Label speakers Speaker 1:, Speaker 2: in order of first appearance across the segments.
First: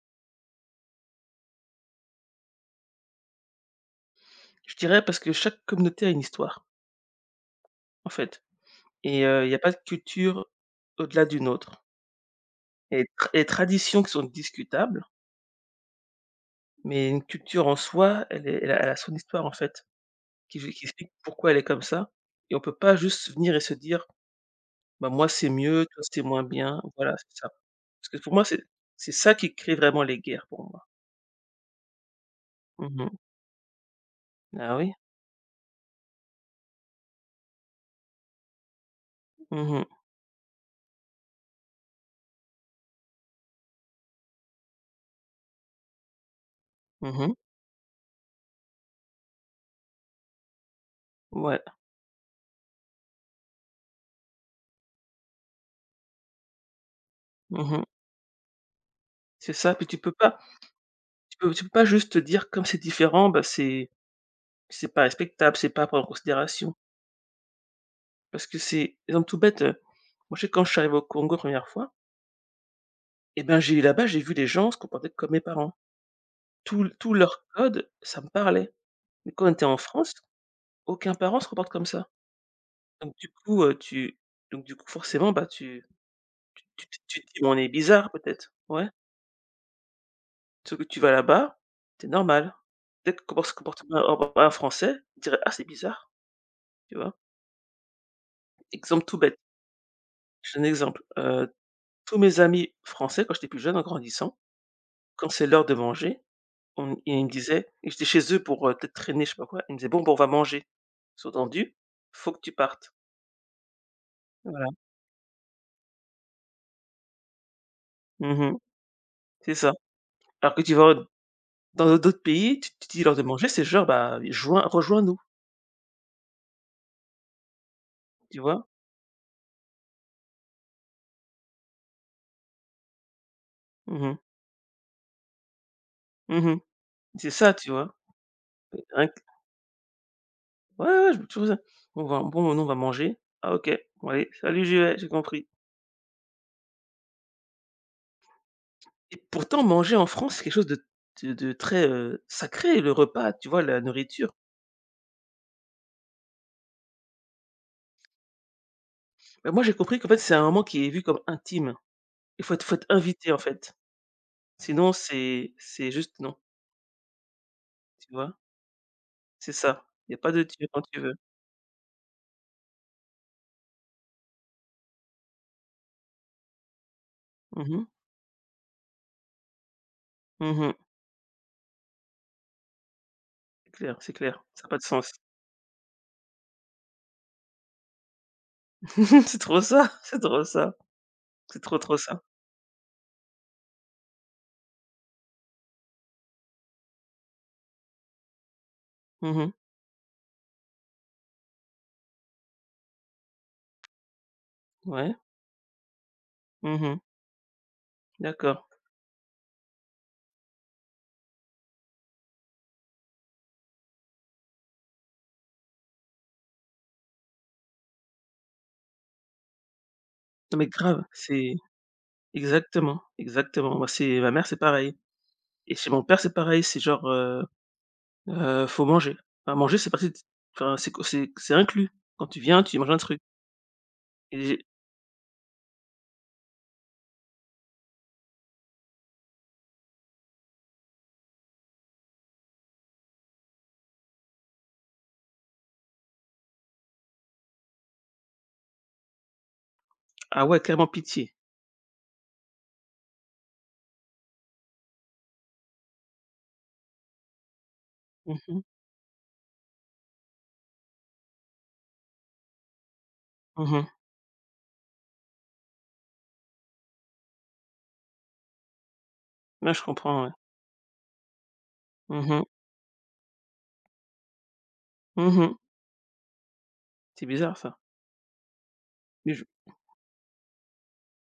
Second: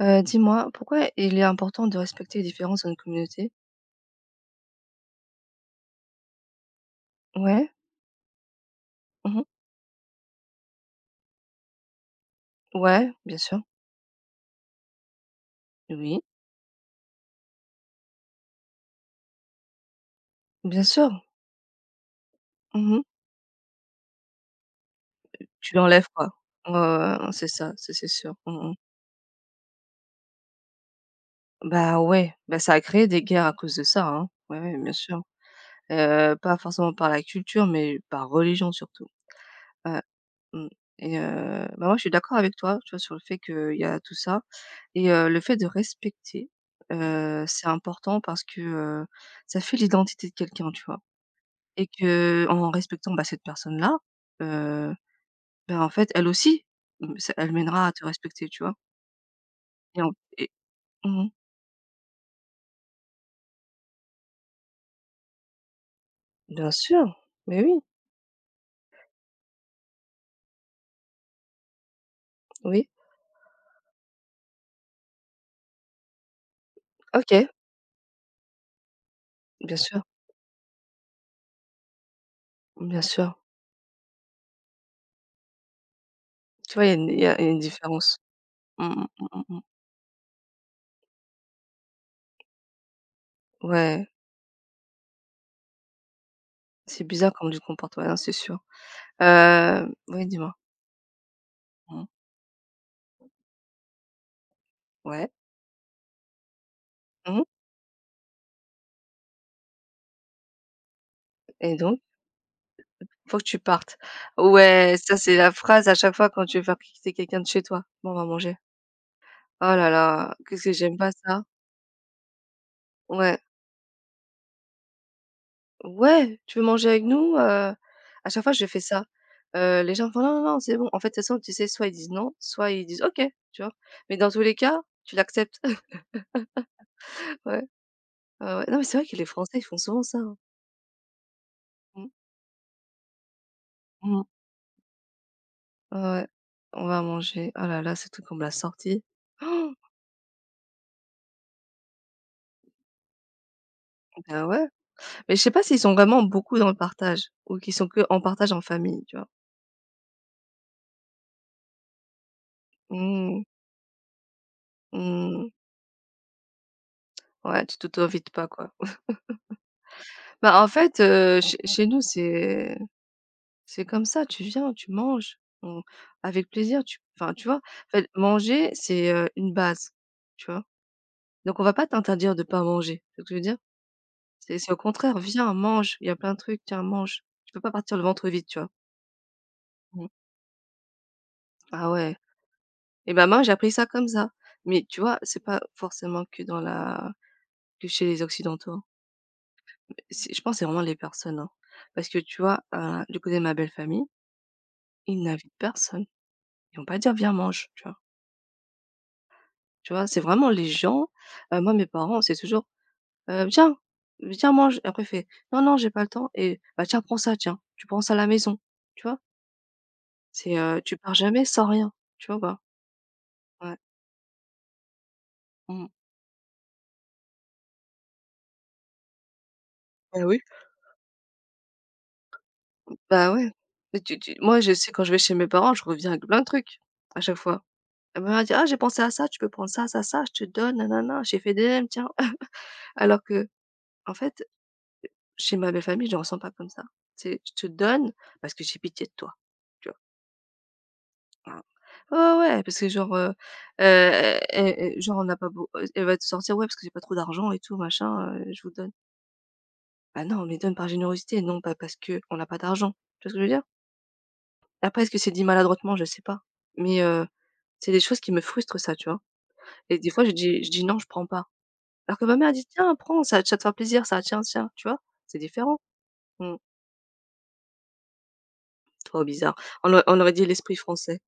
Speaker 1: Dis-moi, pourquoi il est important de respecter les différences dans une communauté?
Speaker 2: Je dirais parce que chaque communauté a une histoire,
Speaker 1: Ouais.
Speaker 2: en fait, et
Speaker 1: Mmh.
Speaker 2: il y a pas de culture au-delà d'une autre et
Speaker 1: Ouais, bien sûr.
Speaker 2: traditions qui sont discutables,
Speaker 1: Oui,
Speaker 2: mais une culture en soi, elle a son histoire, en fait, qui
Speaker 1: bien
Speaker 2: qui
Speaker 1: sûr.
Speaker 2: explique pourquoi elle est comme ça, et on peut pas
Speaker 1: Mmh.
Speaker 2: juste venir et se dire: «Bah, moi, c'est
Speaker 1: Tu
Speaker 2: mieux, toi,
Speaker 1: l'enlèves
Speaker 2: c'est
Speaker 1: quoi.
Speaker 2: moins
Speaker 1: Ouais,
Speaker 2: bien». Voilà,
Speaker 1: ouais, ouais,
Speaker 2: c'est ça.
Speaker 1: c'est ça, ça
Speaker 2: Parce
Speaker 1: c'est
Speaker 2: que pour
Speaker 1: sûr.
Speaker 2: moi, c'est
Speaker 1: Mmh.
Speaker 2: c'est ça qui crée vraiment les guerres pour moi.
Speaker 1: Bah ouais, bah ça a créé
Speaker 2: Mmh.
Speaker 1: des guerres à cause de ça, hein. Ouais,
Speaker 2: Ah
Speaker 1: ouais,
Speaker 2: oui.
Speaker 1: bien sûr. Pas forcément par la culture, mais par religion surtout.
Speaker 2: Mmh mh.
Speaker 1: Ouais, mmh, et bah moi je suis d'accord avec toi, tu vois, sur le fait qu'il y a tout ça et le fait de respecter,
Speaker 2: Mmh.
Speaker 1: c'est important parce que, ça fait l'identité de quelqu'un, tu vois?
Speaker 2: Ouais.
Speaker 1: Et que en respectant, bah, cette personne-là, heu, ben, en fait, elle aussi, mmh, ça elle
Speaker 2: Mmh.
Speaker 1: mènera à te respecter, tu vois?
Speaker 2: C'est ça, puis tu
Speaker 1: Et en
Speaker 2: peux pas
Speaker 1: et mmh
Speaker 2: tu peux tu peux pas juste te dire comme c'est différent, bah, c'est pas respectable, c'est pas pris en
Speaker 1: Bien
Speaker 2: considération.
Speaker 1: sûr, mais oui,
Speaker 2: Parce que c'est exemple tout bête, moi, je sais que quand je suis arrivé au Congo la 1 fois,
Speaker 1: oui.
Speaker 2: et ben, j'ai eu là-bas, j'ai vu les gens se comporter comme mes parents. Tout leur
Speaker 1: OK,
Speaker 2: code, ça me parlait. Mais quand on était
Speaker 1: bien
Speaker 2: en
Speaker 1: sûr,
Speaker 2: France, aucun parent se comporte comme ça.
Speaker 1: bien
Speaker 2: Donc du
Speaker 1: sûr.
Speaker 2: coup, heu, tu donc du coup, forcément, bah, tu tu
Speaker 1: Tu vois, il y
Speaker 2: tu
Speaker 1: a une
Speaker 2: tu te dis:
Speaker 1: il
Speaker 2: «Mais
Speaker 1: y a
Speaker 2: on
Speaker 1: une
Speaker 2: est bizarre
Speaker 1: différence.
Speaker 2: peut-être».
Speaker 1: Mmh
Speaker 2: Ouais,
Speaker 1: mh, mmh mh, mmh.
Speaker 2: sauf que tu vas là-bas, t'es normal. Peut-être que comment se comporte un
Speaker 1: Ouais,
Speaker 2: un un Français, tu dirais: «Ah, c'est bizarre», tu
Speaker 1: c'est
Speaker 2: vois?
Speaker 1: bizarre comme du comportement comportes, ouais, hein, c'est sûr.
Speaker 2: Exemple tout bête,
Speaker 1: Oui,
Speaker 2: je
Speaker 1: dis-moi?
Speaker 2: donne un exemple,
Speaker 1: Mmh.
Speaker 2: tous mes amis français, quand j'étais plus jeune, en grandissant, quand
Speaker 1: Ouais.
Speaker 2: c'est l'heure de manger, on ils me
Speaker 1: Mmh.
Speaker 2: disaient, et j'étais chez eux pour, peut-être traîner, je sais pas quoi, ils me disaient: «Bon, bon, on va manger. Sous-entendu,
Speaker 1: Et donc?
Speaker 2: faut que tu partes».
Speaker 1: Faut que tu partes.
Speaker 2: Voilà.
Speaker 1: Ouais, ça, c'est la phrase à chaque fois quand tu veux faire quitter quelqu'un de chez toi. «Bon, on va
Speaker 2: Mmh.
Speaker 1: manger».
Speaker 2: C'est
Speaker 1: Oh
Speaker 2: ça.
Speaker 1: là là,
Speaker 2: Alors que
Speaker 1: qu'est-ce que
Speaker 2: tu vas
Speaker 1: j'aime pas ça.
Speaker 2: dans d'autres pays, tu dis l'heure de
Speaker 1: Ouais.
Speaker 2: manger, c'est genre: «Bah, joins rejoins-nous»,
Speaker 1: Ouais, tu veux manger avec nous? À
Speaker 2: tu
Speaker 1: chaque fois
Speaker 2: vois?
Speaker 1: je fais ça. Les gens me font: «Non, non, non, c'est bon». En fait, de toute façon, tu sais, soit ils disent non, soit ils disent: «OK», tu vois?
Speaker 2: Mmh
Speaker 1: Mais
Speaker 2: mh.
Speaker 1: dans tous les cas, tu l'acceptes.
Speaker 2: Mmh. C'est ça,
Speaker 1: Ouais,
Speaker 2: tu vois?
Speaker 1: ouais, ouais. Non, mais c'est vrai
Speaker 2: Rien
Speaker 1: que
Speaker 2: que,
Speaker 1: les Français, ils font souvent ça, hein.
Speaker 2: ouais, ouais, je me toujours ça. On
Speaker 1: Mmh.
Speaker 2: va, bon, nous, on va manger. Ah, OK. Bon,
Speaker 1: Mmh.
Speaker 2: allez, salut, j'y vais, j'ai compris.
Speaker 1: Ouais, ouais. On va manger. Oh là là, ce truc, on me l'a sorti.
Speaker 2: Et pourtant
Speaker 1: Oh!
Speaker 2: manger en France, c'est quelque chose de de très, sacré, le repas, tu vois? La nourriture.
Speaker 1: Bah, ouais. Mais je sais pas s'ils sont vraiment beaucoup dans le partage ou qu'ils sont que en partage en famille, tu vois?
Speaker 2: Bah, moi j'ai compris qu'en fait c'est un moment qui est vu comme intime. Il faut être Faut être invité, en
Speaker 1: Mmh,
Speaker 2: fait. Sinon
Speaker 1: mmh.
Speaker 2: c'est juste non,
Speaker 1: Ouais, tu
Speaker 2: tu
Speaker 1: t'auto-invites
Speaker 2: vois?
Speaker 1: pas, quoi.
Speaker 2: C'est ça. Il y a pas de tu
Speaker 1: Bah,
Speaker 2: veux
Speaker 1: en
Speaker 2: quand tu
Speaker 1: fait,
Speaker 2: veux.
Speaker 1: heu, chez chez nous, c'est comme ça, tu viens, tu manges, on avec plaisir, tu enfin, tu vois? En
Speaker 2: Mmh mh.
Speaker 1: fait, manger, c'est, une base, tu vois?
Speaker 2: Mmh.
Speaker 1: Donc on va pas t'interdire de pas manger, tu vois ce que je veux dire?
Speaker 2: C'est clair, c'est clair.
Speaker 1: C'est
Speaker 2: Ça a
Speaker 1: c'est au
Speaker 2: pas de sens.
Speaker 1: contraire: «Viens, mange, il y a plein de trucs, tiens, mange». Tu peux pas partir le ventre vide, tu vois?
Speaker 2: C'est trop ça,
Speaker 1: Mmh.
Speaker 2: c'est trop ça. C'est trop,
Speaker 1: Ah
Speaker 2: trop
Speaker 1: ouais,
Speaker 2: ça.
Speaker 1: et ben moi, j'ai appris ça comme ça. Mais tu vois, c'est pas forcément que dans la que chez les occidentaux, hein.
Speaker 2: Mmh.
Speaker 1: C'est je pense que c'est vraiment les personnes, hein. Parce que tu vois, du côté de ma belle famille,
Speaker 2: Ouais.
Speaker 1: ils n'invitent personne. Ils vont pas
Speaker 2: Mmh.
Speaker 1: dire: «Viens, mange», tu vois?
Speaker 2: D'accord.
Speaker 1: Tu vois? C'est vraiment les gens, moi, mes parents, c'est toujours: Tiens, viens mange». Après il fait: «Non, non, j'ai pas le temps» et «Bah, tiens, prends ça, tiens, tu prends ça à la maison». Tu vois?
Speaker 2: Non
Speaker 1: C'est,
Speaker 2: mais
Speaker 1: tu
Speaker 2: grave,
Speaker 1: pars jamais
Speaker 2: c'est
Speaker 1: sans rien, tu vois ou
Speaker 2: exactement,
Speaker 1: ouais,
Speaker 2: exactement. Moi c'est ma mère c'est pareil, et
Speaker 1: mmh.
Speaker 2: chez mon père c'est pareil, c'est genre, faut manger. Enfin manger c'est parti,
Speaker 1: Bah, oui.
Speaker 2: enfin c'est co c'est inclus. Quand tu viens, tu manges un truc
Speaker 1: Bah, ouais, mais tu tu
Speaker 2: et
Speaker 1: moi,
Speaker 2: j'ai-
Speaker 1: je sais quand je vais chez mes parents, je reviens avec plein de trucs, à chaque fois. Ma mère elle m'a dit: «Ah, j'ai pensé à ça, tu peux prendre ça, ça, ça, je te donne, nanana, j'ai fait des nems, tiens». Alors que en fait, chez ma belle famille, je ne ressens pas comme ça. C'est: «Je te donne parce que j'ai pitié de toi».
Speaker 2: ah, ouais, clairement pitié.
Speaker 1: Ah. Ouais, ouais, ouais, parce que genre, e e genre on n'a pas beau elle va te sortir: «Ouais, parce que j'ai pas trop d'argent et tout machin,
Speaker 2: Mmh mh.
Speaker 1: je vous donne». Bah non, mais donne par générosité, non pas parce que on n'a pas d'argent. Tu vois ce que je veux dire?
Speaker 2: Mmh mh.
Speaker 1: Après, est-ce que c'est dit maladroitement? Je sais pas. Mais, c'est des choses qui me frustrent ça, tu vois?
Speaker 2: Ouais, je
Speaker 1: Et des
Speaker 2: comprends,
Speaker 1: fois
Speaker 2: ouais.
Speaker 1: je dis: «Non, je prends pas». Alors que
Speaker 2: Mmh
Speaker 1: ma
Speaker 2: mh.
Speaker 1: mère elle dit: «Tiens, prends, ça ça te faire plaisir, ça, tiens, tiens». Tu vois?
Speaker 2: Mmh
Speaker 1: C'est
Speaker 2: mh.
Speaker 1: différent. Mmh.
Speaker 2: C'est bizarre, ça.
Speaker 1: Trop
Speaker 2: Mais je
Speaker 1: bizarre. On aurait dit l'esprit français.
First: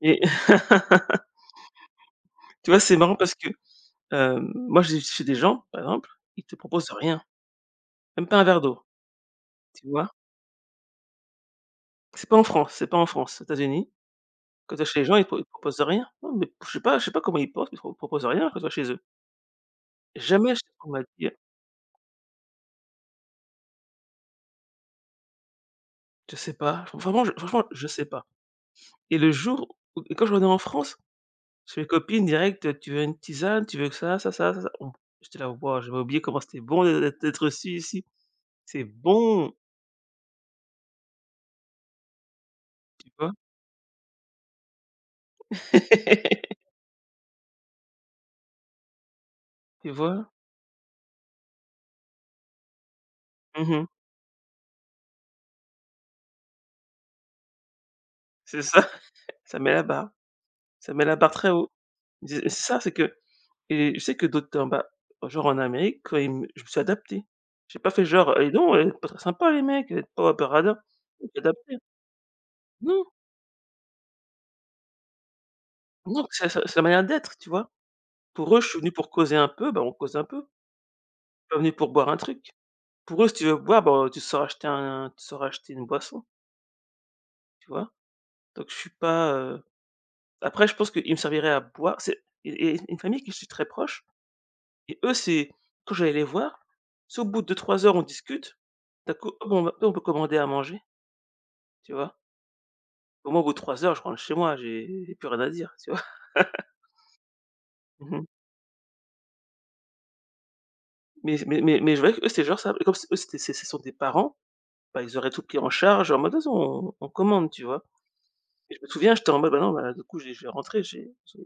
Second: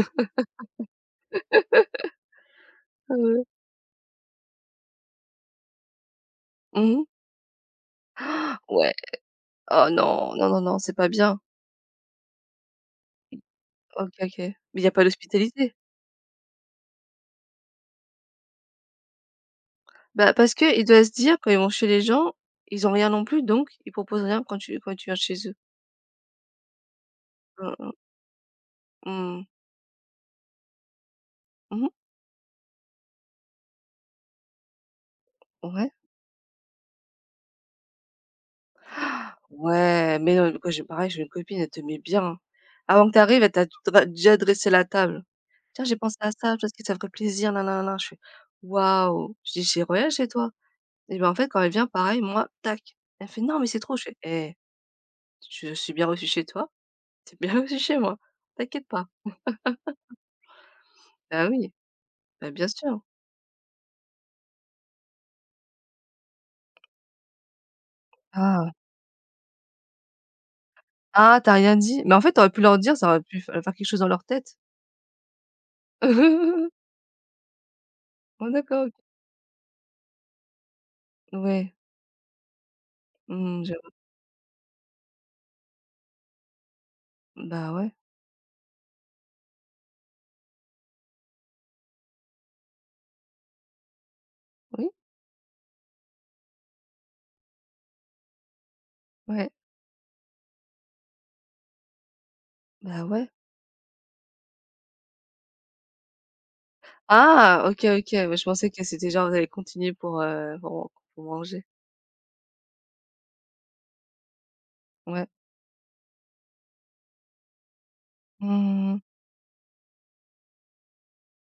Speaker 2: et Tu vois, c'est
Speaker 1: Ah
Speaker 2: marrant parce
Speaker 1: ouais.
Speaker 2: que, moi, j'ai chez des gens, par exemple, ils te proposent
Speaker 1: Mmh.
Speaker 2: rien, même pas un verre d'eau,
Speaker 1: Ouais.
Speaker 2: tu
Speaker 1: Oh
Speaker 2: vois?
Speaker 1: non, non, non, non, c'est pas bien.
Speaker 2: C'est pas en France, c'est pas en France. Aux États-Unis,
Speaker 1: OK, OK.
Speaker 2: quand tu
Speaker 1: Mais il
Speaker 2: vas
Speaker 1: y a
Speaker 2: chez les
Speaker 1: pas
Speaker 2: gens, ils te
Speaker 1: d'hospitalité?
Speaker 2: proposent rien. Non, mais je sais pas comment ils pensent, ils te pro proposent rien quand tu vas chez eux.
Speaker 1: Bah, parce
Speaker 2: Jamais je
Speaker 1: qu'ils
Speaker 2: On m'a
Speaker 1: doivent se
Speaker 2: dit:
Speaker 1: dire quand ils vont chez les gens, ils ont rien non plus, donc ils proposent rien quand tu viens chez eux.
Speaker 2: «Je sais pas». Vraiment, je franchement, je
Speaker 1: Mmh
Speaker 2: sais pas. Et le
Speaker 1: mh.
Speaker 2: jour où et Quand je revenais en France. Parce que
Speaker 1: Mmh
Speaker 2: les
Speaker 1: mh.
Speaker 2: copines direct: «Tu veux une tisane? Tu veux que ça, ça, ça, ça, ça?» on j'étais là: «Waouh,
Speaker 1: Ouais.
Speaker 2: j'avais oublié comment c'était bon d'être reçu ici. C'est bon!»
Speaker 1: Ouais, mais non, moi j'ai pareil, j'ai une copine, elle te met bien. Hein. Avant
Speaker 2: Tu
Speaker 1: que tu
Speaker 2: vois?
Speaker 1: arrives, elle t'a dra déjà dressé la table. «Tiens, j'ai pensé à ça parce que ça ferait plaisir, nin nin nin nin». Je fais: «Waouh!» Je dis: «J'ai
Speaker 2: Tu
Speaker 1: rien chez
Speaker 2: vois?
Speaker 1: toi». Et ben, en fait, quand elle vient, pareil, moi, tac. Elle fait: «Non, mais c'est
Speaker 2: Mmh.
Speaker 1: trop». Je fais: «Eh, je suis bien reçue chez toi, tu es bien reçue chez moi,
Speaker 2: C'est ça,
Speaker 1: t'inquiète pas».
Speaker 2: ça met la barre, ça met la barre
Speaker 1: Bah
Speaker 2: très haut.
Speaker 1: oui,
Speaker 2: C'est
Speaker 1: bah bien
Speaker 2: ça, c'est
Speaker 1: sûr.
Speaker 2: que. Et je sais que d'autres, bah, genre en Amérique, quand ils me je me suis adapté. J'ai pas fait genre: «Et dis
Speaker 1: Ah!
Speaker 2: donc, vous pas très sympa les mecs, vous êtes pas rabbin radins». Je me suis
Speaker 1: Ah, t'as rien
Speaker 2: adapté.
Speaker 1: dit? Mais en fait, t'aurais pu leur dire,
Speaker 2: Non,
Speaker 1: ça aurait pu fa faire quelque chose dans leur tête.
Speaker 2: non, c'est la manière d'être, tu vois?
Speaker 1: Oh
Speaker 2: Pour eux, je suis
Speaker 1: d'accord,
Speaker 2: venu
Speaker 1: OK.
Speaker 2: pour causer un peu, bah, on cause un peu. Je suis pas venu
Speaker 1: Ouais,
Speaker 2: pour boire un truc. Pour eux, si tu veux
Speaker 1: mmh, je
Speaker 2: boire, bah, tu sauras acheter une boisson, tu
Speaker 1: bah,
Speaker 2: vois?
Speaker 1: ouais,
Speaker 2: Donc je suis pas, après je pense qu'ils me serviraient à boire. C'est et une famille qui je suis très proche,
Speaker 1: oui,
Speaker 2: et eux, c'est quand j'allais les voir, si au bout de 3 heures on discute, d'un coup: «Oh,
Speaker 1: ouais,
Speaker 2: bon, on peut commander à manger», tu vois?
Speaker 1: bah, ouais.
Speaker 2: Au moins au bout de 3 heures, je rentre chez moi, j'ai plus rien à dire, tu vois?
Speaker 1: Ah! OK, OK,
Speaker 2: Mmh.
Speaker 1: ouais, je pensais que c'était genre, vous allez continuer pour, pour
Speaker 2: Mais mais
Speaker 1: manger.
Speaker 2: mais mais je vois que eux c'est genre ça, et comme c'est eux, c'est ce sont des parents, bah, ils
Speaker 1: Ouais.
Speaker 2: auraient tout pris en charge en mode: «De toute, on commande», tu vois? Et je me
Speaker 1: Mmh.
Speaker 2: souviens, j'étais en mode: «Bah non, bah, du coup, j'ai je vais rentrer, j'ai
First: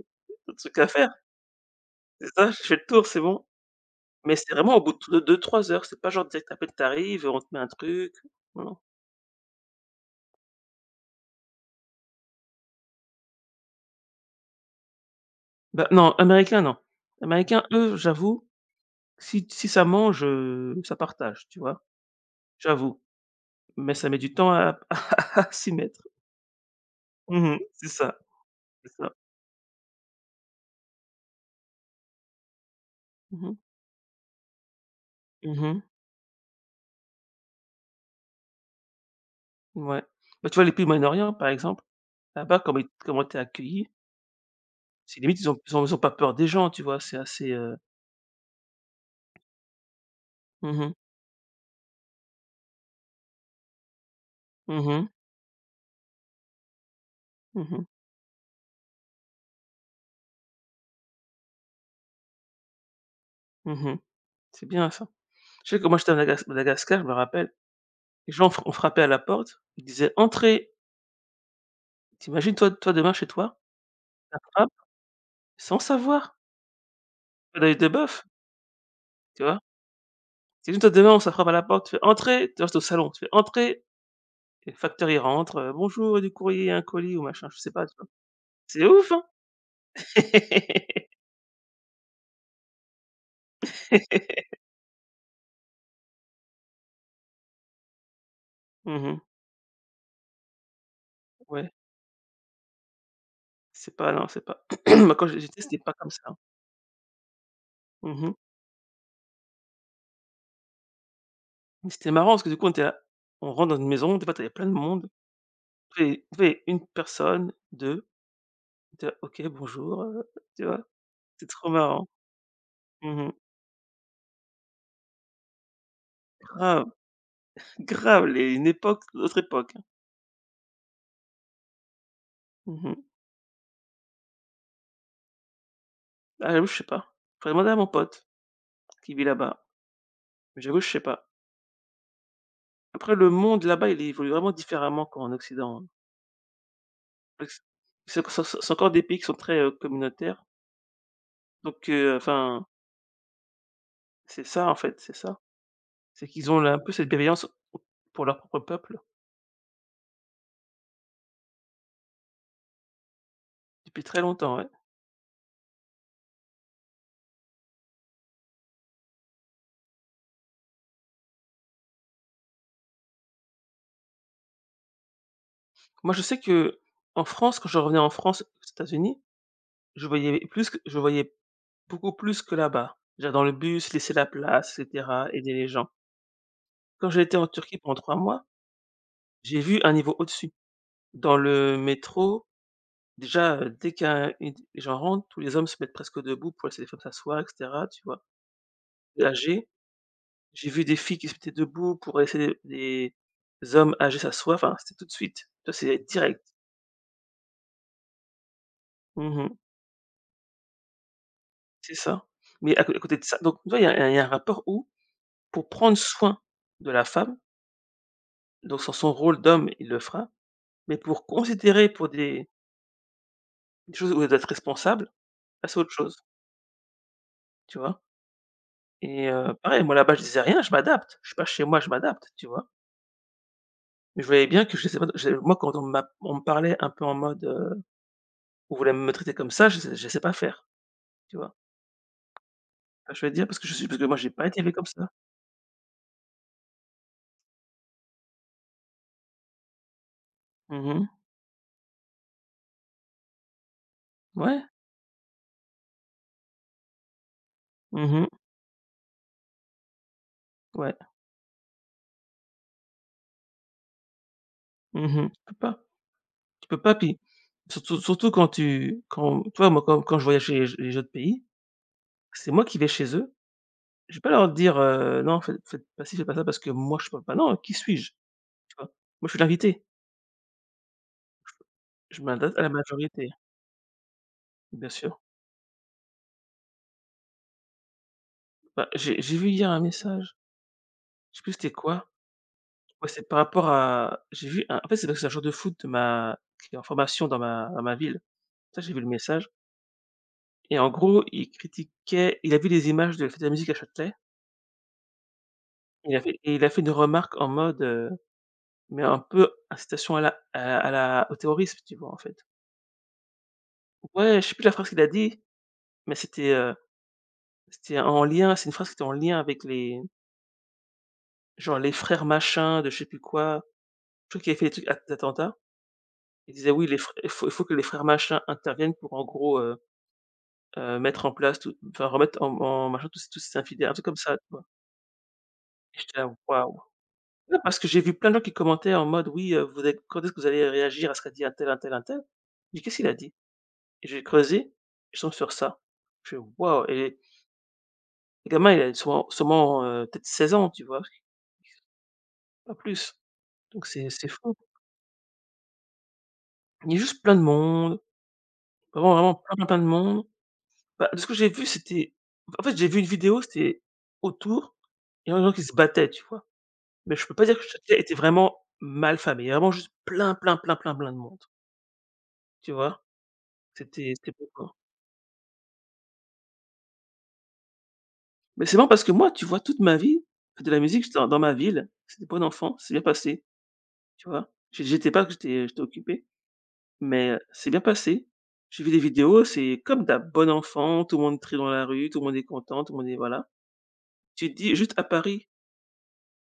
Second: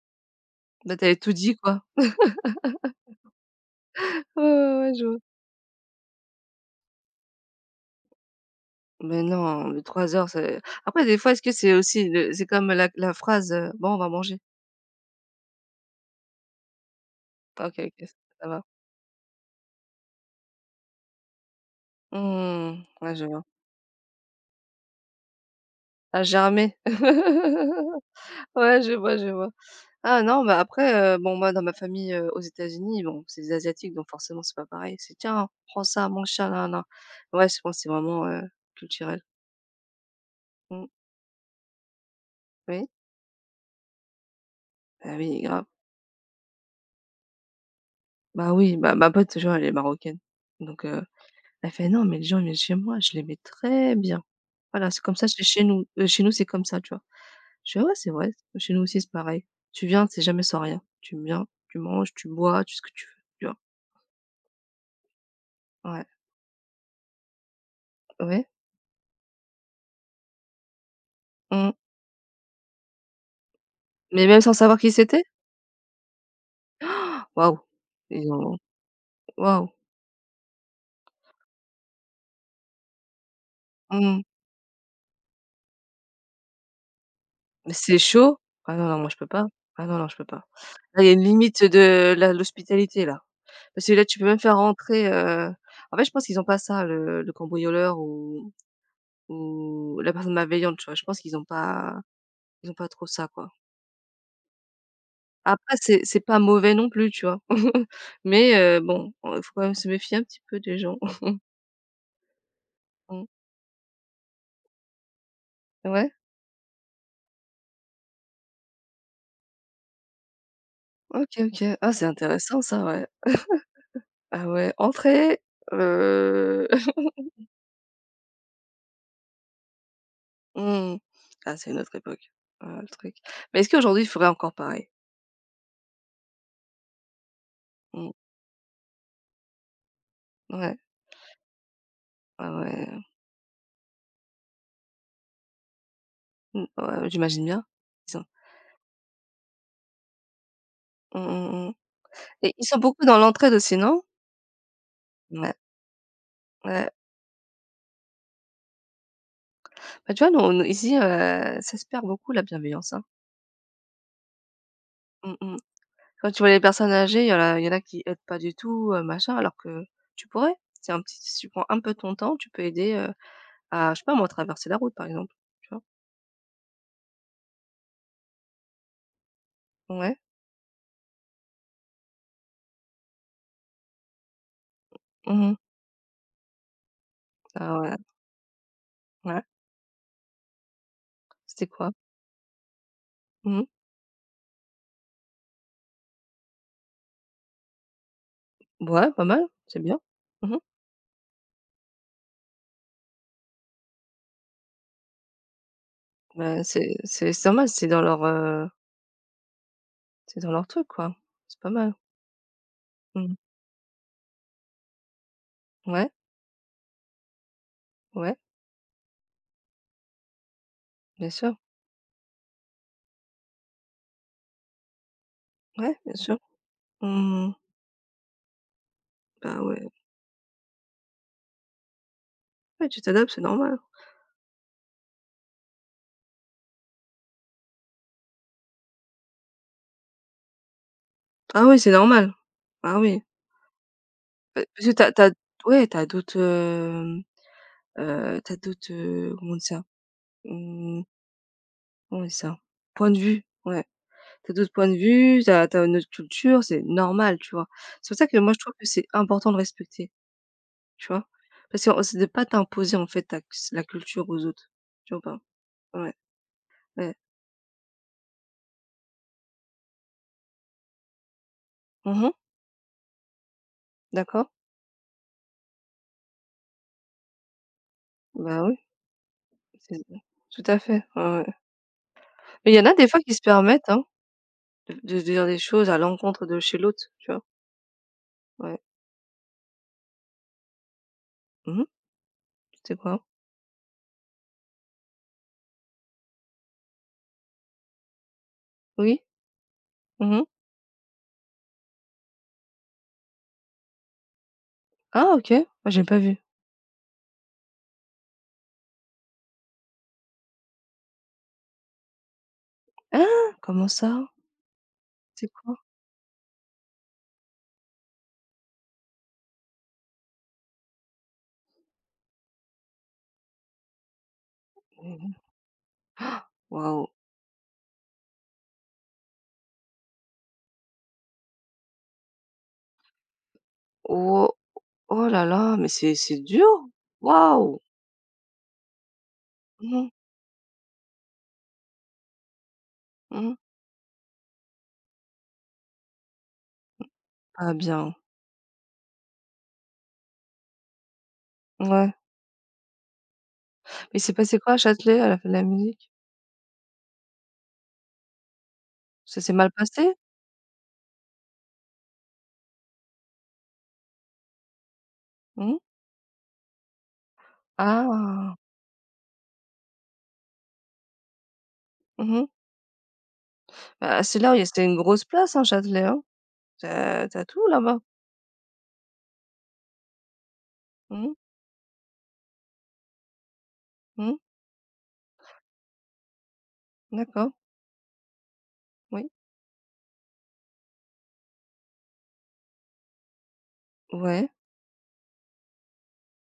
Speaker 2: d'autres trucs à
Speaker 1: Bah,
Speaker 2: faire».
Speaker 1: t'avais tout dit, quoi.
Speaker 2: C'est ça, j'ai fait le tour, c'est bon. Mais
Speaker 1: Ouais,
Speaker 2: c'est vraiment
Speaker 1: ouais,
Speaker 2: au
Speaker 1: ouais,
Speaker 2: bout
Speaker 1: je vois.
Speaker 2: de deux trois heures, c'est pas genre direct à peine tu arrives, on te met un truc, non, non.
Speaker 1: Mais non, mais 3 heures, c'est après des fois, est-ce que c'est aussi le c'est comme la phrase, «Bon, on va manger».
Speaker 2: Bah, non, américain, non. Américain
Speaker 1: Ah, OK,
Speaker 2: eux,
Speaker 1: OK,
Speaker 2: j'avoue,
Speaker 1: ça va.
Speaker 2: si ça mange, ça partage, tu vois?
Speaker 1: Mmh,
Speaker 2: J'avoue.
Speaker 1: ouais, je vois.
Speaker 2: Mais ça met du temps à à s'y mettre.
Speaker 1: Ça a
Speaker 2: Mmh, c'est ça,
Speaker 1: Ouais,
Speaker 2: c'est
Speaker 1: je
Speaker 2: ça.
Speaker 1: vois, je vois. Ah non, bah, après, bon, moi, dans ma famille, aux États-Unis, bon, c'est
Speaker 2: Mmh
Speaker 1: des
Speaker 2: mh.
Speaker 1: asiatiques, donc forcément, c'est pas pareil. C'est: «Tiens,
Speaker 2: Mmh.
Speaker 1: prends ça, mon chat là na, ouais, je pense que c'est vraiment, culturel».
Speaker 2: Ouais. Bah, tu vois, les pays au
Speaker 1: Mmh,
Speaker 2: Moyen-Orient, par exemple, là-bas,
Speaker 1: oui,
Speaker 2: comment t'es accueilli,
Speaker 1: bah,
Speaker 2: c'est limite
Speaker 1: oui, grave.
Speaker 2: ils ont pas peur des gens, tu vois? C'est assez,
Speaker 1: Bah, oui, bah, ma pote, toujours elle est marocaine,
Speaker 2: mmh
Speaker 1: donc
Speaker 2: mh.
Speaker 1: elle fait: «Non, mais les gens, ils viennent chez moi, je les mets très bien.
Speaker 2: Mmh
Speaker 1: Voilà, c'est
Speaker 2: mh.
Speaker 1: comme ça, c'est chez nous. Chez nous, c'est comme ça», tu vois? Je fais:
Speaker 2: Mmh.
Speaker 1: «Ouais, c'est vrai, chez nous aussi, c'est pareil. Tu viens, c'est jamais sans rien. Tu viens, tu manges, tu bois, tu ce que tu veux», tu vois?
Speaker 2: Mmh. C'est bien ça. Je sais, comment
Speaker 1: Ouais.
Speaker 2: j'étais à Madagascar, je me rappelle, les
Speaker 1: Ouais.
Speaker 2: gens fr ont frappé à la porte, ils disaient: «Entrez!»
Speaker 1: Mmh.
Speaker 2: T'imagines toi, demain chez toi,
Speaker 1: Mais
Speaker 2: ça
Speaker 1: même sans
Speaker 2: frappe
Speaker 1: savoir qui c'était?
Speaker 2: sans savoir,
Speaker 1: Waouh!
Speaker 2: pas d'œil de bœuf,
Speaker 1: Ils ont
Speaker 2: tu vois?
Speaker 1: waouh!
Speaker 2: Tu imagines toi demain, on ça frappe à la porte, tu fais: «Entrez!» Tu vois? Tu Au salon, tu fais: «Entrez!»
Speaker 1: Mmh.
Speaker 2: Et le facteur il rentre: «Bonjour, du courrier, un colis» ou machin, je sais
Speaker 1: Mais
Speaker 2: pas, tu
Speaker 1: c'est
Speaker 2: vois?
Speaker 1: chaud. Ah
Speaker 2: C'est
Speaker 1: non, non, moi
Speaker 2: ouf,
Speaker 1: je
Speaker 2: hein?
Speaker 1: peux pas. Ah non, non, je peux pas. Là, il y a une limite de la l'hospitalité là. Parce que là, tu peux même faire rentrer, en fait, je pense qu'ils ont pas ça, le cambrioleur
Speaker 2: Mmh.
Speaker 1: ou la personne malveillante, tu vois? Je pense qu'ils ont
Speaker 2: Ouais,
Speaker 1: pas ils ont pas trop ça, quoi.
Speaker 2: c'est pas, non, c'est pas moi quand j'étais,
Speaker 1: Après,
Speaker 2: c'était pas
Speaker 1: c'est
Speaker 2: comme
Speaker 1: c'est
Speaker 2: ça, hein.
Speaker 1: pas mauvais non plus, tu vois?
Speaker 2: Mmh.
Speaker 1: Mais bon, il faut quand même se méfier un petit peu des gens.
Speaker 2: Mais c'était marrant parce que du coup on était là,
Speaker 1: Mmh.
Speaker 2: on rentre dans une maison, des fois tu plein de monde,
Speaker 1: Ouais?
Speaker 2: tu avais une personne, 2. Tu vois? OK, bonjour, tu vois?
Speaker 1: OK,
Speaker 2: C'est
Speaker 1: OK.
Speaker 2: trop
Speaker 1: Ah, c'est
Speaker 2: marrant.
Speaker 1: intéressant ça, ouais.
Speaker 2: Mmh.
Speaker 1: Ah ouais, entrée, heu,
Speaker 2: Grave, grave, les une époque, autre époque, hein.
Speaker 1: mmh. Ah, c'est une autre époque, le
Speaker 2: Mmh.
Speaker 1: truc. Mais est-ce qu'aujourd'hui, il ferait encore pareil?
Speaker 2: Ah, j'avoue, je sais pas. Faudrait demander à mon
Speaker 1: Mmh,
Speaker 2: pote qui vit là-bas. Mais
Speaker 1: ouais,
Speaker 2: j'avoue, je sais pas.
Speaker 1: ouais, ouais,
Speaker 2: Après le monde là-bas, il évolue vraiment différemment qu'en occident, hein.
Speaker 1: mmh, ouais, j'imagine
Speaker 2: Parce que
Speaker 1: bien. Ils sont
Speaker 2: c'est encore des pays qui sont très, communautaires.
Speaker 1: mmh mh, mmh
Speaker 2: Donc
Speaker 1: et ils
Speaker 2: enfin,
Speaker 1: sont beaucoup dans l'entraide aussi, non?
Speaker 2: c'est ça, en fait, c'est ça.
Speaker 1: Ouais,
Speaker 2: C'est qu'ils ont là un
Speaker 1: ouais.
Speaker 2: peu cette bienveillance pour leur propre peuple
Speaker 1: Bah, tu vois, nous, on ici, ça se perd beaucoup la bienveillance, hein.
Speaker 2: depuis très longtemps, ouais.
Speaker 1: Mmh mh. Quand tu vois les personnes âgées, il y en a qui aident pas du tout, machin, alors que tu pourrais. C'est un petit si tu prends un peu ton temps, tu peux aider, à, je sais pas moi, traverser la route, par exemple, tu vois?
Speaker 2: Moi, je sais que en France, quand je revenais en France, aux États-Unis,
Speaker 1: Ouais.
Speaker 2: je voyais beaucoup plus que là-bas. Déjà dans le bus, laisser la place et cetera,
Speaker 1: Mmh
Speaker 2: aider
Speaker 1: mh.
Speaker 2: les gens. Quand j'ai été en Turquie
Speaker 1: Ah
Speaker 2: pendant
Speaker 1: ouais.
Speaker 2: 3 mois,
Speaker 1: Ouais,
Speaker 2: j'ai vu un niveau au-dessus. Dans
Speaker 1: c'était
Speaker 2: le
Speaker 1: quoi?
Speaker 2: métro, déjà,
Speaker 1: Mmh.
Speaker 2: dès qu'un une les gens rentrent, tous les hommes se mettent presque debout pour laisser les femmes s'asseoir et cetera, tu vois?
Speaker 1: Ouais, pas
Speaker 2: Les
Speaker 1: mal,
Speaker 2: âgées,
Speaker 1: c'est bien. Mmh.
Speaker 2: j'ai vu des filles qui se mettaient debout pour laisser les hommes âgés s'asseoir, enfin, c'était tout de suite. Ça, c'est direct.
Speaker 1: Bah, c'est normal,
Speaker 2: Mmh,
Speaker 1: c'est dans leur truc, quoi. C'est pas
Speaker 2: c'est
Speaker 1: mal.
Speaker 2: ça. Mais à côté de
Speaker 1: Mmh.
Speaker 2: ça, donc tu vois, il y a un rapport où, pour prendre
Speaker 1: Ouais,
Speaker 2: soin de la femme,
Speaker 1: ouais,
Speaker 2: donc sur son rôle d'homme, il le fera. Mais pour
Speaker 1: bien sûr.
Speaker 2: considérer pour des choses où elle doit être responsable, là, c'est autre
Speaker 1: Ouais, bien
Speaker 2: chose,
Speaker 1: sûr. Mmh,
Speaker 2: tu vois?
Speaker 1: bah,
Speaker 2: Pareil,
Speaker 1: ouais.
Speaker 2: moi là-bas, je disais rien, je m'adapte. Je suis pas chez moi, je m'adapte, tu vois?
Speaker 1: Ouais, tu t'adaptes, c'est normal.
Speaker 2: Mais je voyais bien que, je sais pas je moi, quand on me parlait un peu en mode, on voulait me traiter comme ça, je sais pas faire, tu vois?
Speaker 1: Ah oui, c'est normal. Ah
Speaker 2: Tu
Speaker 1: oui.
Speaker 2: Je veux dire? Parce que je suis parce que moi, j'ai pas été
Speaker 1: Bah,
Speaker 2: élevé comme
Speaker 1: parce que
Speaker 2: ça.
Speaker 1: t'as ouais, t'as d'autres, tu d'autres, comment dire ça? Mmh,
Speaker 2: Mmh.
Speaker 1: comment on dit ça? Point de vue, ouais. T'as
Speaker 2: Ouais.
Speaker 1: d'autres points de vue, t'as une autre culture, c'est normal, tu vois? C'est pour
Speaker 2: Mmh.
Speaker 1: ça que moi je trouve que c'est important de respecter.
Speaker 2: Ouais.
Speaker 1: Tu vois? Parce que c'est de pas t'imposer en fait ta c la culture aux autres, tu vois
Speaker 2: Mmh. Tu
Speaker 1: pas?
Speaker 2: peux pas.
Speaker 1: Ouais,
Speaker 2: Tu peux pas,
Speaker 1: ouais.
Speaker 2: puis surtout quand tu vois, moi, quand je voyageais les autres pays,
Speaker 1: Mmh.
Speaker 2: c'est moi qui vais chez eux. Je vais pas leur
Speaker 1: D'accord.
Speaker 2: dire: «Non, faites pas ci, faites pas ça, parce que moi, je peux pas». Non, qui suis-je?
Speaker 1: Bah,
Speaker 2: Tu
Speaker 1: oui,
Speaker 2: vois? Moi, je suis l'invité.
Speaker 1: c'est tout à fait, ouais, ouais.
Speaker 2: Je m'adapte à la
Speaker 1: Mais il y en a des fois
Speaker 2: majorité,
Speaker 1: qui se permettent, hein,
Speaker 2: bien
Speaker 1: de
Speaker 2: sûr.
Speaker 1: de dire des choses à l'encontre de chez l'autre, tu vois? Ouais.
Speaker 2: Bah, j'ai vu hier un message, je sais plus c'était
Speaker 1: Mmh.
Speaker 2: quoi.
Speaker 1: C'était
Speaker 2: Ouais,
Speaker 1: quoi?
Speaker 2: c'est par rapport à j'ai vu un en fait, c'est parce que c'est un joueur de foot de ma qui est en formation dans ma ville. Ça, j'ai vu le
Speaker 1: Oui.
Speaker 2: message
Speaker 1: Mmh.
Speaker 2: et en gros, il critiquait il a vu des images de la fête de la musique à Châtelet
Speaker 1: Ah OK. Moi j'ai
Speaker 2: il
Speaker 1: pas
Speaker 2: a
Speaker 1: vu.
Speaker 2: fait et il a fait une remarque en mode, mais un peu incitation à la au terrorisme, tu vois, en fait.
Speaker 1: Hein? Comment ça?
Speaker 2: Ouais, je sais plus la phrase qu'il a dit,
Speaker 1: C'est quoi?
Speaker 2: mais c'était, c'était en lien c'est une phrase qui était en lien avec les genre les frères machins de je sais plus quoi. Je crois qu'il avait fait des trucs at
Speaker 1: Mmh.
Speaker 2: d'attentats. Il disait: «Oui, les
Speaker 1: Waouh.
Speaker 2: frè il faut que les frères machins interviennent pour en gros, mettre en place tout enfin remettre en en machin tous ces infidèles», un truc comme ça, tu
Speaker 1: Oh
Speaker 2: vois?
Speaker 1: oh là là, mais
Speaker 2: Et
Speaker 1: c'est
Speaker 2: j'étais là:
Speaker 1: c'est dur.
Speaker 2: «Waouh!» Ouais, parce
Speaker 1: Waouh.
Speaker 2: que j'ai vu plein de gens qui commentaient en mode: «Oui, vous
Speaker 1: Mmh
Speaker 2: êtes
Speaker 1: mh,
Speaker 2: quand est-ce que vous allez réagir à ce qu'a dit un tel untel, tel un tel. J'ai dit: «Qu'est-ce qu'il a dit?»
Speaker 1: mmh.
Speaker 2: Et j'ai creusé, je tombe sur ça. Je fais: «Waouh» et
Speaker 1: Pas bien.
Speaker 2: le gamin il a sûrement, peut-être 16 ans, tu vois?
Speaker 1: Ouais.
Speaker 2: Pas plus. Donc c'est
Speaker 1: Mais
Speaker 2: c'est
Speaker 1: c'est
Speaker 2: fou.
Speaker 1: passé quoi à Châtelet à la fête de la musique?
Speaker 2: Il y a juste plein de monde, vraiment, vraiment
Speaker 1: Ça s'est
Speaker 2: plein, plein,
Speaker 1: mal
Speaker 2: plein de
Speaker 1: passé?
Speaker 2: monde. Bah, de ce que j'ai vu, c'était en fait, j'ai vu une vidéo, c'était autour, il y a des gens qui se
Speaker 1: Mmh.
Speaker 2: battaient, tu vois? Mais je peux pas dire que Châtelet était
Speaker 1: Ah!
Speaker 2: vraiment mal famé. Il y a vraiment juste plein, plein, plein, plein, plein de monde,
Speaker 1: Mmh.
Speaker 2: tu vois? C'était
Speaker 1: Bah,
Speaker 2: c'était
Speaker 1: c'est là où il y a
Speaker 2: beaucoup.
Speaker 1: c'était une grosse place, hein, Châtelet, hein? Tu as tout là-bas.
Speaker 2: Mais c'est marrant parce que moi, tu vois, toute ma vie, de la musique, j'étais dans
Speaker 1: Mmh,
Speaker 2: dans ma ville, c'était bon enfant, c'est bien passé, tu
Speaker 1: mmh.
Speaker 2: vois? J'étais pas que j'étais occupé, mais
Speaker 1: D'accord,
Speaker 2: c'est bien passé. J'ai vu des
Speaker 1: oui.
Speaker 2: vidéos, c'est comme d'un bon enfant, tout le monde trie dans la rue, tout le monde est content, tout le monde est voilà.
Speaker 1: Ouais,
Speaker 2: Tu te dis juste à Paris,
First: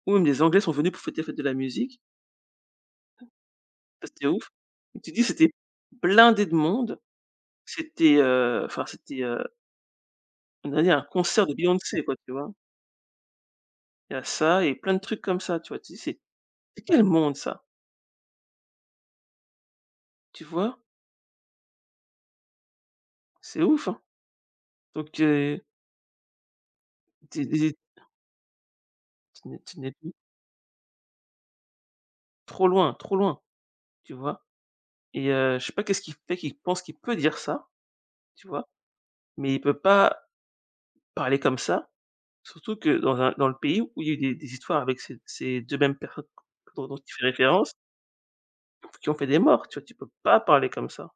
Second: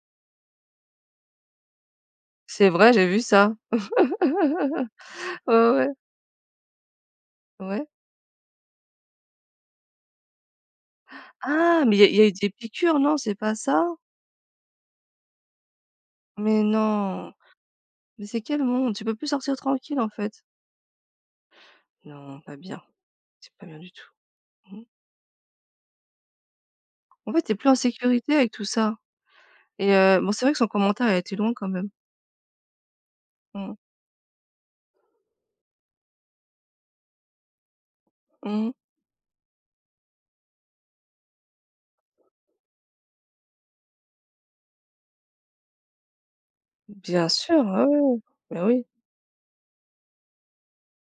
Speaker 2: où même les Anglais sont venus pour fêter la fête de la musique,
Speaker 1: c'est vrai, j'ai vu ça.
Speaker 2: ça c'était ouf. Tu te dis c'était
Speaker 1: Ouais, ouais,
Speaker 2: blindé de monde,
Speaker 1: ouais.
Speaker 2: c'était, enfin c'était, on allait à un concert de
Speaker 1: Ah, mais il
Speaker 2: Beyoncé
Speaker 1: y a il
Speaker 2: quoi,
Speaker 1: y a
Speaker 2: tu
Speaker 1: eu
Speaker 2: vois?
Speaker 1: des piqûres, non, c'est pas ça?
Speaker 2: Il y a ça et plein de trucs comme ça, tu vois? Tu dis:
Speaker 1: Mais
Speaker 2: c'est quel
Speaker 1: non,
Speaker 2: monde ça?»
Speaker 1: mais c'est quel monde? Tu peux plus sortir tranquille, en fait.
Speaker 2: Tu vois?
Speaker 1: Non, pas bien, c'est
Speaker 2: C'est
Speaker 1: pas bien
Speaker 2: ouf,
Speaker 1: du
Speaker 2: hein.
Speaker 1: tout. Mmh.
Speaker 2: Donc
Speaker 1: En
Speaker 2: tu
Speaker 1: fait, t'es plus
Speaker 2: es
Speaker 1: en sécurité avec tout ça
Speaker 2: tu n'es
Speaker 1: et
Speaker 2: plus
Speaker 1: heu, bon, c'est vrai que son commentaire a été loin quand même.
Speaker 2: trop loin,
Speaker 1: Mmh.
Speaker 2: tu vois? Et je sais pas qu'est-ce qui fait qu'il pense qu'il peut dire ça, tu vois?
Speaker 1: Mmh.
Speaker 2: Mais il peut pas parler comme ça. Surtout que dans un dans le pays où il y a eu des histoires avec ces 2 mêmes personnes dont tu fais
Speaker 1: Bien sûr,
Speaker 2: référence,
Speaker 1: ouais, ouais, ouais. Bah, oui.
Speaker 2: qui ont fait des morts, tu vois? Tu peux pas parler comme ça.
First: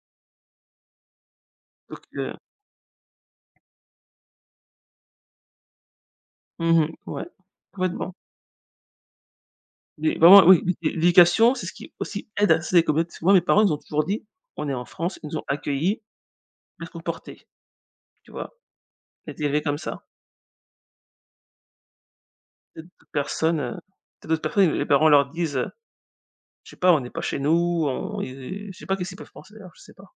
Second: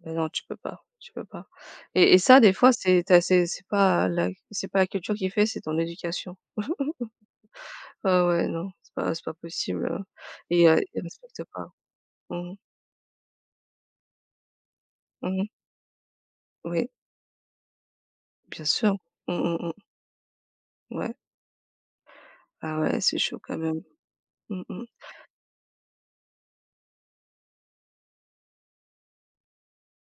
Speaker 1: Bah, non, tu peux pas
Speaker 2: Donc
Speaker 1: et et ça des fois c'est tu c'est pas la c'est pas la culture qui fait, c'est ton éducation.
Speaker 2: mmh, ouais, complètement.
Speaker 1: Ah ouais, non, c'est pas possible,
Speaker 2: Mais vraiment, oui,
Speaker 1: et ils respectent
Speaker 2: l'éducation, c'est
Speaker 1: pas.
Speaker 2: ce qui aussi aide
Speaker 1: Mmh mh.
Speaker 2: à ces communautés. Parce que moi, mes parents, ils ont toujours dit: «On est en France», ils nous ont
Speaker 1: Mmh.
Speaker 2: accueillis, bien
Speaker 1: Oui,
Speaker 2: comportés, tu vois?
Speaker 1: bien sûr.
Speaker 2: On
Speaker 1: Mmh
Speaker 2: a
Speaker 1: mh
Speaker 2: élevés
Speaker 1: mh.
Speaker 2: comme ça.
Speaker 1: Ouais. Ah
Speaker 2: Peut-être
Speaker 1: ouais,
Speaker 2: d'autres
Speaker 1: c'est chaud quand
Speaker 2: personnes, heu,
Speaker 1: même.
Speaker 2: peut-être d'autres
Speaker 1: Mmh
Speaker 2: personnes,
Speaker 1: mh.
Speaker 2: les parents leur disent, je sais pas: «On n'est pas chez nous», on et je sais pas qu'est-ce qu'ils peuvent penser d'ailleurs, je sais pas.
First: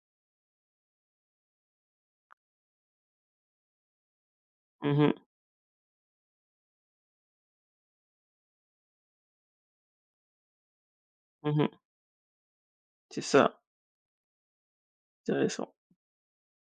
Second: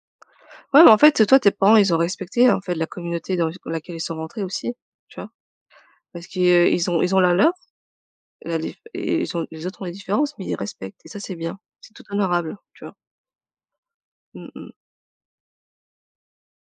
Speaker 1: Ouais, mais en fait, toi, tes parents, ils ont respecté, en fait, la communauté dans laquelle ils sont rentrés aussi,
Speaker 2: Mmh
Speaker 1: tu vois? Parce qu'ils ont la leur, la dif et ils ont les autres ont les différences, mais ils respectent et ça, c'est
Speaker 2: mh,
Speaker 1: bien.
Speaker 2: mmh,
Speaker 1: C'est tout honorable, tu vois?
Speaker 2: c'est ça,
Speaker 1: Mmh mh.
Speaker 2: intéressant.